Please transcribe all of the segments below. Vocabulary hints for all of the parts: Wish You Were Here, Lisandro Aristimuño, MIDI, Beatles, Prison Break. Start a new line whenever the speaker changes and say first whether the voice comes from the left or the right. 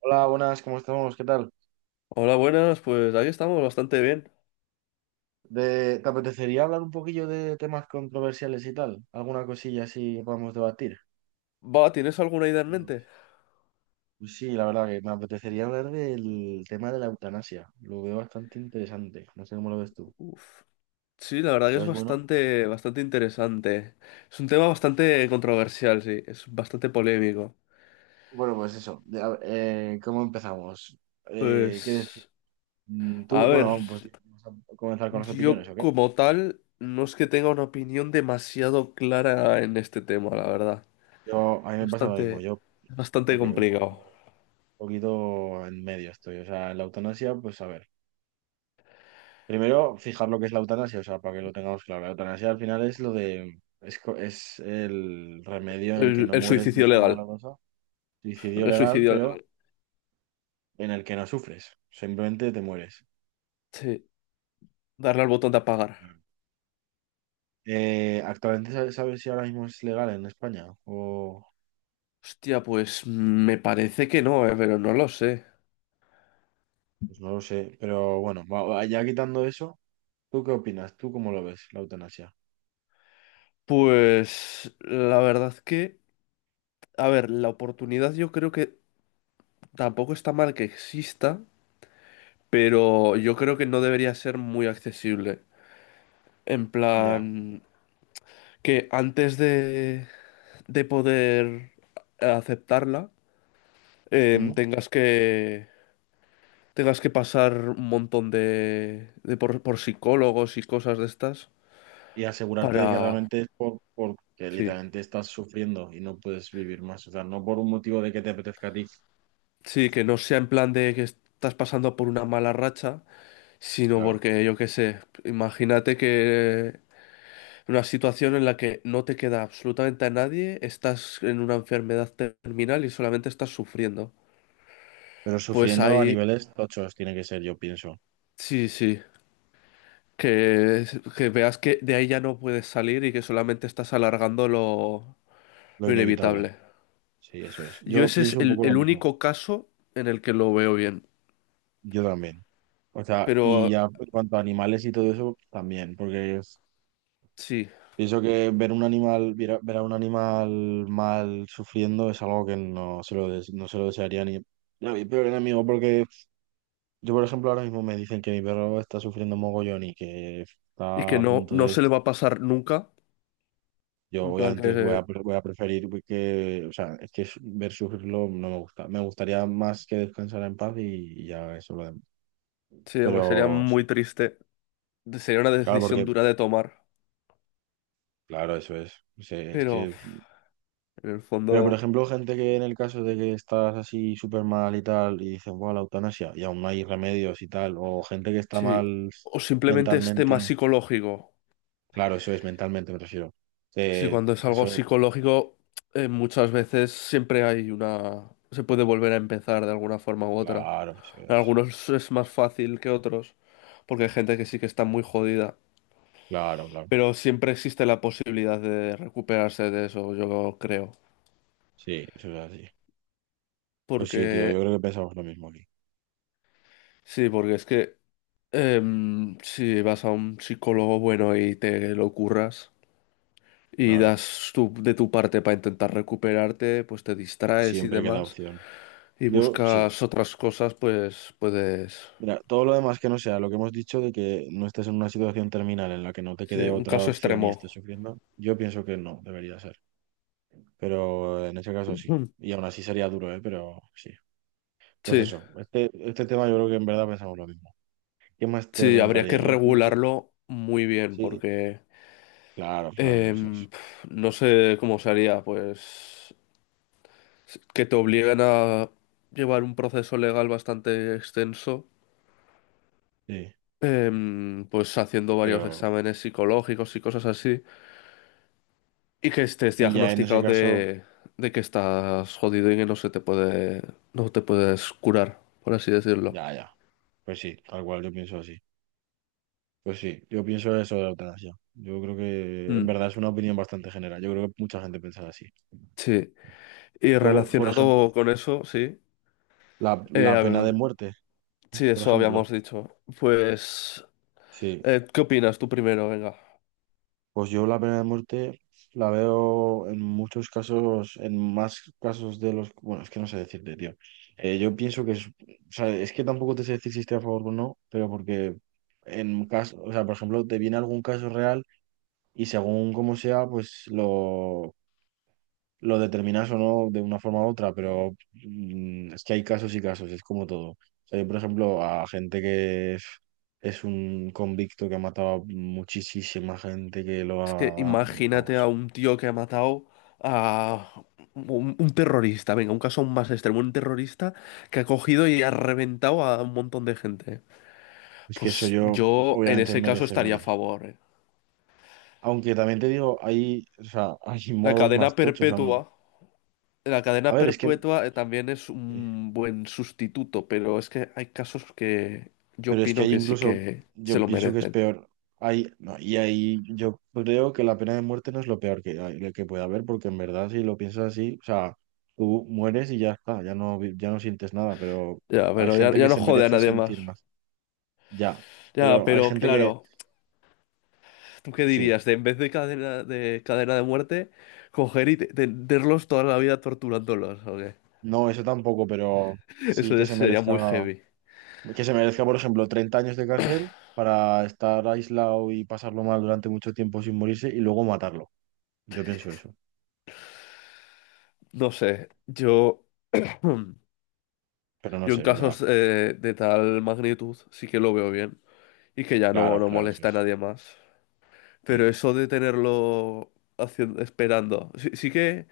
right: Hola, buenas, ¿cómo estamos? ¿Qué tal?
left: Hola, buenas, pues ahí estamos, bastante bien.
right: ¿Te apetecería hablar un poquillo de temas controversiales y tal? ¿Alguna cosilla así que podamos debatir?
left: Va, ¿tienes alguna idea en
right: ¿Cómo lo
left: mente?
right: ves? Pues sí, la verdad que me apetecería hablar del tema de la eutanasia. Lo veo bastante interesante. No sé cómo lo ves tú.
left: Sí, la verdad que
right: ¿Lo
left: es
right: ves bueno?
left: bastante, bastante interesante. Es un tema bastante controversial, sí, es bastante polémico.
right: Bueno, pues eso. ¿Cómo empezamos? ¿Qué decir?
left: Pues, a
right: Tú,
left: ver,
right: bueno, pues vamos a comenzar con las opiniones,
left: yo
right: ¿o qué?
left: como tal no es que tenga una opinión demasiado clara en este tema, la verdad.
right: A mí me pasa lo mismo.
left: Bastante,
right: Yo,
left: bastante
right: ok, un poquito,
left: complicado.
right: un poquito en medio estoy. O sea, la eutanasia, pues a ver. Primero, fijar lo que es la eutanasia, o sea, para que lo tengamos claro. La eutanasia al final es lo de, es, co- es el remedio en el que
left: El,
right: no
left: el
right: mueres de
left: suicidio
right: forma
left: legal,
right: dolorosa, suicidio
left: el
right: legal,
left: suicidio
right: pero
left: legal.
right: en el que no sufres, simplemente te mueres.
left: Sí, darle al botón de apagar.
right: Actualmente, ¿sabes si ahora mismo es legal en España? O,
left: Hostia, pues me parece que no, pero no lo sé.
right: pues no lo sé, pero bueno, ya quitando eso, ¿tú qué opinas? ¿Tú cómo lo ves, la eutanasia?
left: Pues la verdad que, a ver, la oportunidad yo creo que tampoco está mal que exista, pero yo creo que no debería ser muy accesible. En
right: Ya.
left: plan, que antes de poder aceptarla, em, tengas que, tengas que pasar un montón de por psicólogos y cosas de estas
right: Y asegurarte de que
left: para.
right: realmente es porque
left: Sí,
right: literalmente estás sufriendo y no puedes vivir más. O sea, no por un motivo de que te apetezca a ti,
left: sí, que no sea en plan de que estás pasando por una mala racha sino
right: claro.
left: porque yo qué sé, imagínate que en una situación en la que no te queda absolutamente a nadie, estás en una enfermedad terminal y solamente estás sufriendo.
right: Pero
left: Pues
right: sufriendo a
left: ahí,
right: niveles tochos tiene que ser, yo pienso.
left: sí, sí, que, que veas que de ahí ya no puedes salir y que solamente estás alargando lo,
right: Lo
left: lo
right: inevitable.
left: inevitable.
right: Sí, eso es.
left: Yo
right: Yo
left: ese es
right: pienso un
left: el,
right: poco lo
left: el
right: mismo.
left: único caso en el que lo veo bien,
right: Yo también. O sea, y
left: pero
right: ya en cuanto a animales y todo eso, también. Porque es-
left: sí,
right: pienso que ver un animal, ver a un animal mal sufriendo es algo que no se lo desearía ni a mi peor enemigo, porque yo, por ejemplo, ahora mismo me dicen que mi perro está sufriendo mogollón y que
left: y
right: está
left: que
right: a
left: no,
right: punto
left: no
right: de
left: se le
right: esto.
left: va a pasar nunca,
right: Yo
left: en plan
right: obviamente voy
left: que
right: a, pre- voy a preferir que, o sea, ver sufrirlo no me gusta. Me gustaría más que descansara en paz y ya eso lo demás.
left: sí, aunque sería
right: Pero sí,
left: muy triste. Sería una
right: claro,
left: decisión dura de tomar,
right: claro, eso es. O sea, es
left: pero uf,
right: que,
left: en el
right: pero por
left: fondo,
right: ejemplo, gente que en el caso de que estás así súper mal y tal, y dicen, bueno, la eutanasia, y aún no hay remedios y tal, o gente que está
left: sí.
right: mal
left: O simplemente es tema
right: mentalmente,
left: psicológico.
right: claro, eso es mentalmente, me refiero.
left: Si
right: Eh,
left: cuando es algo
right: eso.
left: psicológico, muchas veces siempre hay una, se puede volver a empezar de alguna forma u otra.
right: Claro, eso
left: En
right: es.
left: algunos es más fácil que otros, porque hay gente que sí que está muy jodida.
right: Claro, claro.
left: Pero siempre existe la posibilidad de recuperarse de eso, yo creo.
right: Sí, eso es así. Pues sí, tío, yo
left: Porque,
right: creo que pensamos lo mismo aquí.
left: sí, porque es que si vas a un psicólogo bueno y te lo curras, y
right: Claro,
left: das de tu parte para intentar recuperarte, pues te distraes y
right: siempre queda
left: demás,
right: opción.
left: y
right: Yo, sí.
left: buscas otras cosas, pues puedes.
right: Mira, todo lo demás que no sea lo que hemos dicho de que no estés en una situación terminal en la que no te
left: Sí,
right: quede
left: un
right: otra
left: caso
right: opción y
left: extremo.
right: estés sufriendo, yo pienso que no, debería ser. Pero en ese caso sí.
left: Mm.
right: Y aún así sería duro, ¿eh? Pero sí. Pues
left: Sí,
right: eso, este tema yo creo que en verdad pensamos lo mismo. ¿Qué más te
left: sí, habría que
right: rentaría? Yo pienso,
left: regularlo muy bien
right: sí.
left: porque
right: Claro, claro que eso es.
left: em, no sé cómo se haría, pues que te obliguen a llevar un proceso legal bastante extenso,
right: Sí,
left: pues haciendo varios
right: pero...
left: exámenes psicológicos y cosas así. Y que estés
right: Y ya en ese
left: diagnosticado
right: caso,
left: de, que estás jodido y que no se te puede, no te puedes curar, por así decirlo.
right: ya, ya. Pues sí, tal cual, yo pienso así. Pues sí, yo pienso eso de la eutanasia. Yo creo que en
left: Mm,
right: verdad es una opinión bastante general. Yo creo que mucha gente piensa así.
left: sí. Y
right: Luego, por ejemplo,
left: relacionado con eso, sí.
right: la, la
left: A
right: pena de
left: ver,
right: muerte,
left: sí,
right: por
left: eso habíamos
right: ejemplo.
left: dicho. Pues,
right: Sí,
left: ¿qué opinas tú primero? Venga.
right: pues yo la pena de muerte la veo en muchos casos, en más casos de los... Bueno, es que no sé decirte, tío. Yo pienso que es... O sea, es que tampoco te sé decir si estoy a favor o no, pero porque en caso, o sea, por ejemplo, te viene algún caso real y según como sea, pues lo determinas o no de una forma u otra, pero es que hay casos y casos, es como todo. O sea, yo, por ejemplo, a gente que es un convicto que ha matado a muchísima gente que lo
left: Es que
right: ha...
left: imagínate a
right: Vamos,
left: un tío que ha matado a un terrorista. Venga, un caso aún más extremo. Un terrorista que ha cogido y ha reventado a un montón de gente.
right: es que eso
left: Pues
right: yo
left: yo en
right: obviamente
left: ese caso
right: merece
left: estaría a
right: morir.
left: favor, eh.
right: Aunque también te digo, hay, o sea, hay
left: La
right: modos
left: cadena
right: más tochos
left: perpetua,
right: aún.
left: la
right: A
left: cadena
right: ver, es que
left: perpetua también es un buen sustituto, pero es que hay casos que yo
right: pero es que
left: opino
right: ahí
left: que sí
right: incluso
left: que se
right: yo
left: lo
right: pienso que es
left: merecen.
right: peor. Ahí, no, y ahí yo creo que la pena de muerte no es lo peor que, que puede haber, porque en verdad si lo piensas así, o sea, tú mueres y ya está, ya no sientes nada, pero
left: Ya,
right: hay
left: pero ya,
right: gente que
left: ya no
right: se
left: jode a
right: merece
left: nadie más.
right: sentir más, ya.
left: Ya,
right: Pero hay
left: pero
right: gente que,
left: claro, ¿tú qué
right: sí,
left: dirías? De en vez de cadena de muerte, coger y tenerlos toda la vida torturándolos, ¿o qué?
right: no, eso tampoco, pero sí
left: Eso
right: que
left: ya
right: se
left: sería muy
right: merezca,
left: heavy.
right: que se merezca, por ejemplo, 30 años de cárcel para estar aislado y pasarlo mal durante mucho tiempo sin morirse y luego matarlo. Yo pienso eso,
left: No sé, yo
right: pero no sé,
left: en
right: en verdad.
left: casos de tal magnitud sí que lo veo bien y que ya no,
right: Claro,
left: no
right: claro, eso
left: molesta a
right: es.
left: nadie más. Pero
right: Sí.
left: eso de tenerlo haciendo, esperando. Sí, sí que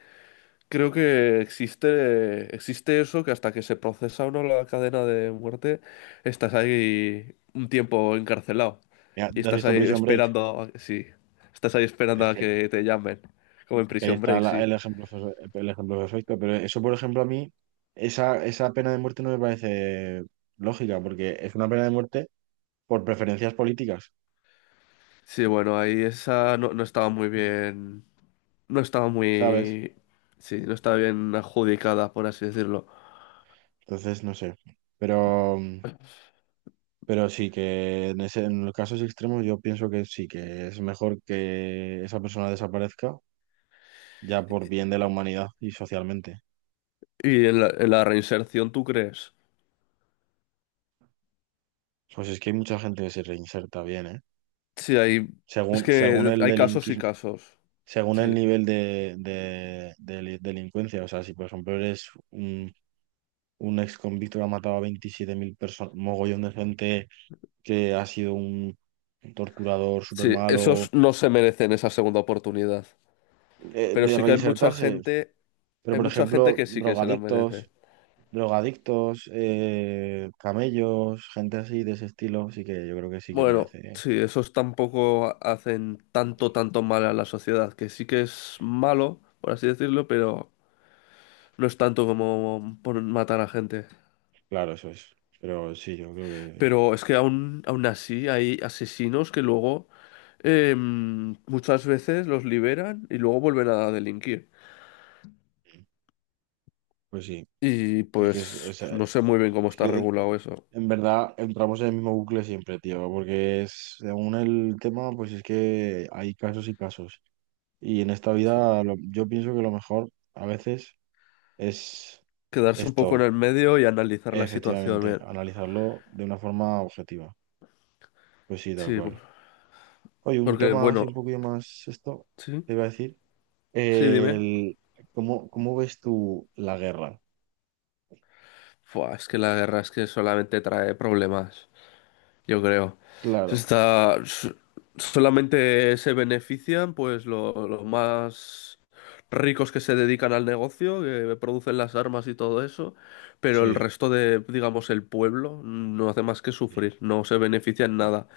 left: creo que existe eso, que hasta que se procesa uno la cadena de muerte, estás ahí un tiempo encarcelado.
right: Mira,
left: Y
right: ¿te has
left: estás
right: visto
left: ahí
right: Prison Break?
left: esperando, sí, estás ahí esperando
right: Es
left: a
right: que,
left: que te llamen, como en
right: que ahí
left: Prison
right: está
left: Break, sí.
right: el ejemplo perfecto, pero eso, por ejemplo, a mí, esa pena de muerte no me parece lógica, porque es una pena de muerte por preferencias políticas,
left: Sí, bueno, ahí esa no, no estaba muy bien, no estaba
right: ¿sabes?
left: muy, sí, no estaba bien adjudicada, por así decirlo.
right: Entonces, no sé. Pero, pero sí que en los casos extremos yo pienso que sí, que es mejor que esa persona desaparezca ya por bien de la humanidad y socialmente.
left: Y en la reinserción, ¿tú crees?
right: Pues es que hay mucha gente que se reinserta bien, ¿eh?
left: Sí, es
right: Según
left: que
right: el
left: hay casos y
right: delinquismo.
left: casos.
right: Según el
left: Sí,
right: nivel de delincuencia. O sea, si por ejemplo eres un ex convicto que ha matado a 27.000 personas, mogollón de gente que ha sido un torturador súper
left: sí,
right: malo,
left: esos no se merecen esa segunda oportunidad. Pero
right: de
left: sí que hay mucha
right: reinsertarse.
left: gente,
right: Pero
left: hay
right: por
left: mucha gente
right: ejemplo,
left: que sí que se la merece.
right: drogadictos, camellos, gente así de ese estilo, sí que yo creo que sí que
left: Bueno,
right: merece.
left: sí, esos tampoco hacen tanto, tanto mal a la sociedad, que sí que es malo, por así decirlo, pero no es tanto como por matar a gente.
right: Claro, eso es. Pero sí, yo creo que,
left: Pero es que aún así hay asesinos que luego muchas veces los liberan y luego vuelven a delinquir.
right: pues sí.
left: Y
right: Es que, es,
left: pues
right: es, eh,
left: no sé muy bien cómo
right: es
left: está
right: que eh,
left: regulado eso.
right: en verdad entramos en el mismo bucle siempre, tío, porque es, según el tema, pues es que hay casos y casos. Y en esta
left: Sí.
right: vida yo pienso que lo mejor a veces es
left: Quedarse un poco
right: esto,
left: en el medio y analizar la situación
right: efectivamente,
left: bien.
right: analizarlo de una forma objetiva. Pues sí, tal
left: Sí,
right: cual. Oye, un
left: porque
right: tema así un
left: bueno,
right: poquito más esto,
left: sí,
right: te iba a decir.
left: sí, dime.
right: El, cómo ves tú la guerra?
left: Fua, es que la guerra es que solamente trae problemas, yo creo. Se
right: Claro,
left: Está, s- solamente se benefician pues los más ricos que se dedican al negocio, que producen las armas y todo eso, pero el
right: sí,
left: resto de, digamos, el pueblo no hace más que
right: sí,
left: sufrir, no se beneficia en
right: ya,
left: nada.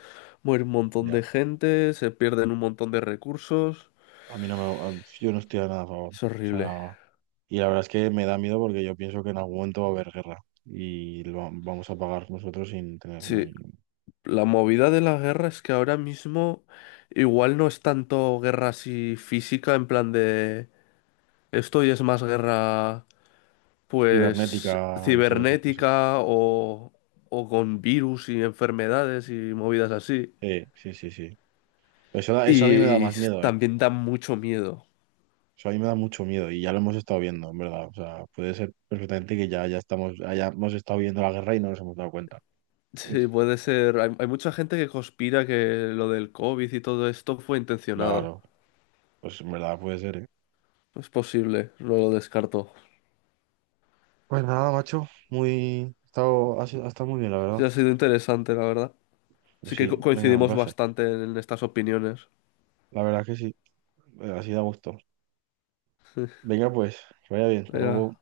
left: Muere un montón
right: ya.
left: de gente, se pierden un montón de recursos.
right: A mí no me, a- yo no estoy a nada a favor. O
left: Es horrible.
right: sea, y la verdad es que me da miedo porque yo pienso que en algún momento va a haber guerra y vamos a pagar nosotros sin tener nada.
left: Sí, la movida de la guerra es que ahora mismo igual no es tanto guerra así física, en plan de esto y es más guerra pues
right: Cibernética y todas esas cosas.
left: cibernética o con virus y enfermedades y movidas así.
right: Sí, sí, sí, sí. Eso a mí me da
left: Y
right: más miedo, ¿eh?
left: también dan mucho miedo.
right: Eso a mí me da mucho miedo y ya lo hemos estado viendo, en verdad. O sea, puede ser perfectamente que ya hayamos estado viendo la guerra y no nos hemos dado cuenta.
left: Sí, puede ser. Hay mucha gente que conspira que lo del COVID y todo esto fue intencionado.
right: Claro, pues en verdad puede ser, ¿eh?
left: Es posible, no lo descarto.
right: Pues nada, macho. Ha estado muy bien, la verdad.
left: Sí, ha sido interesante, la verdad.
right: Pues
left: Sí que
right: sí, venga, un
left: coincidimos
right: placer.
left: bastante en estas opiniones.
right: La verdad que sí. Bueno, así da gusto. Venga, pues, que vaya bien. Hasta
left: Venga.
right: luego.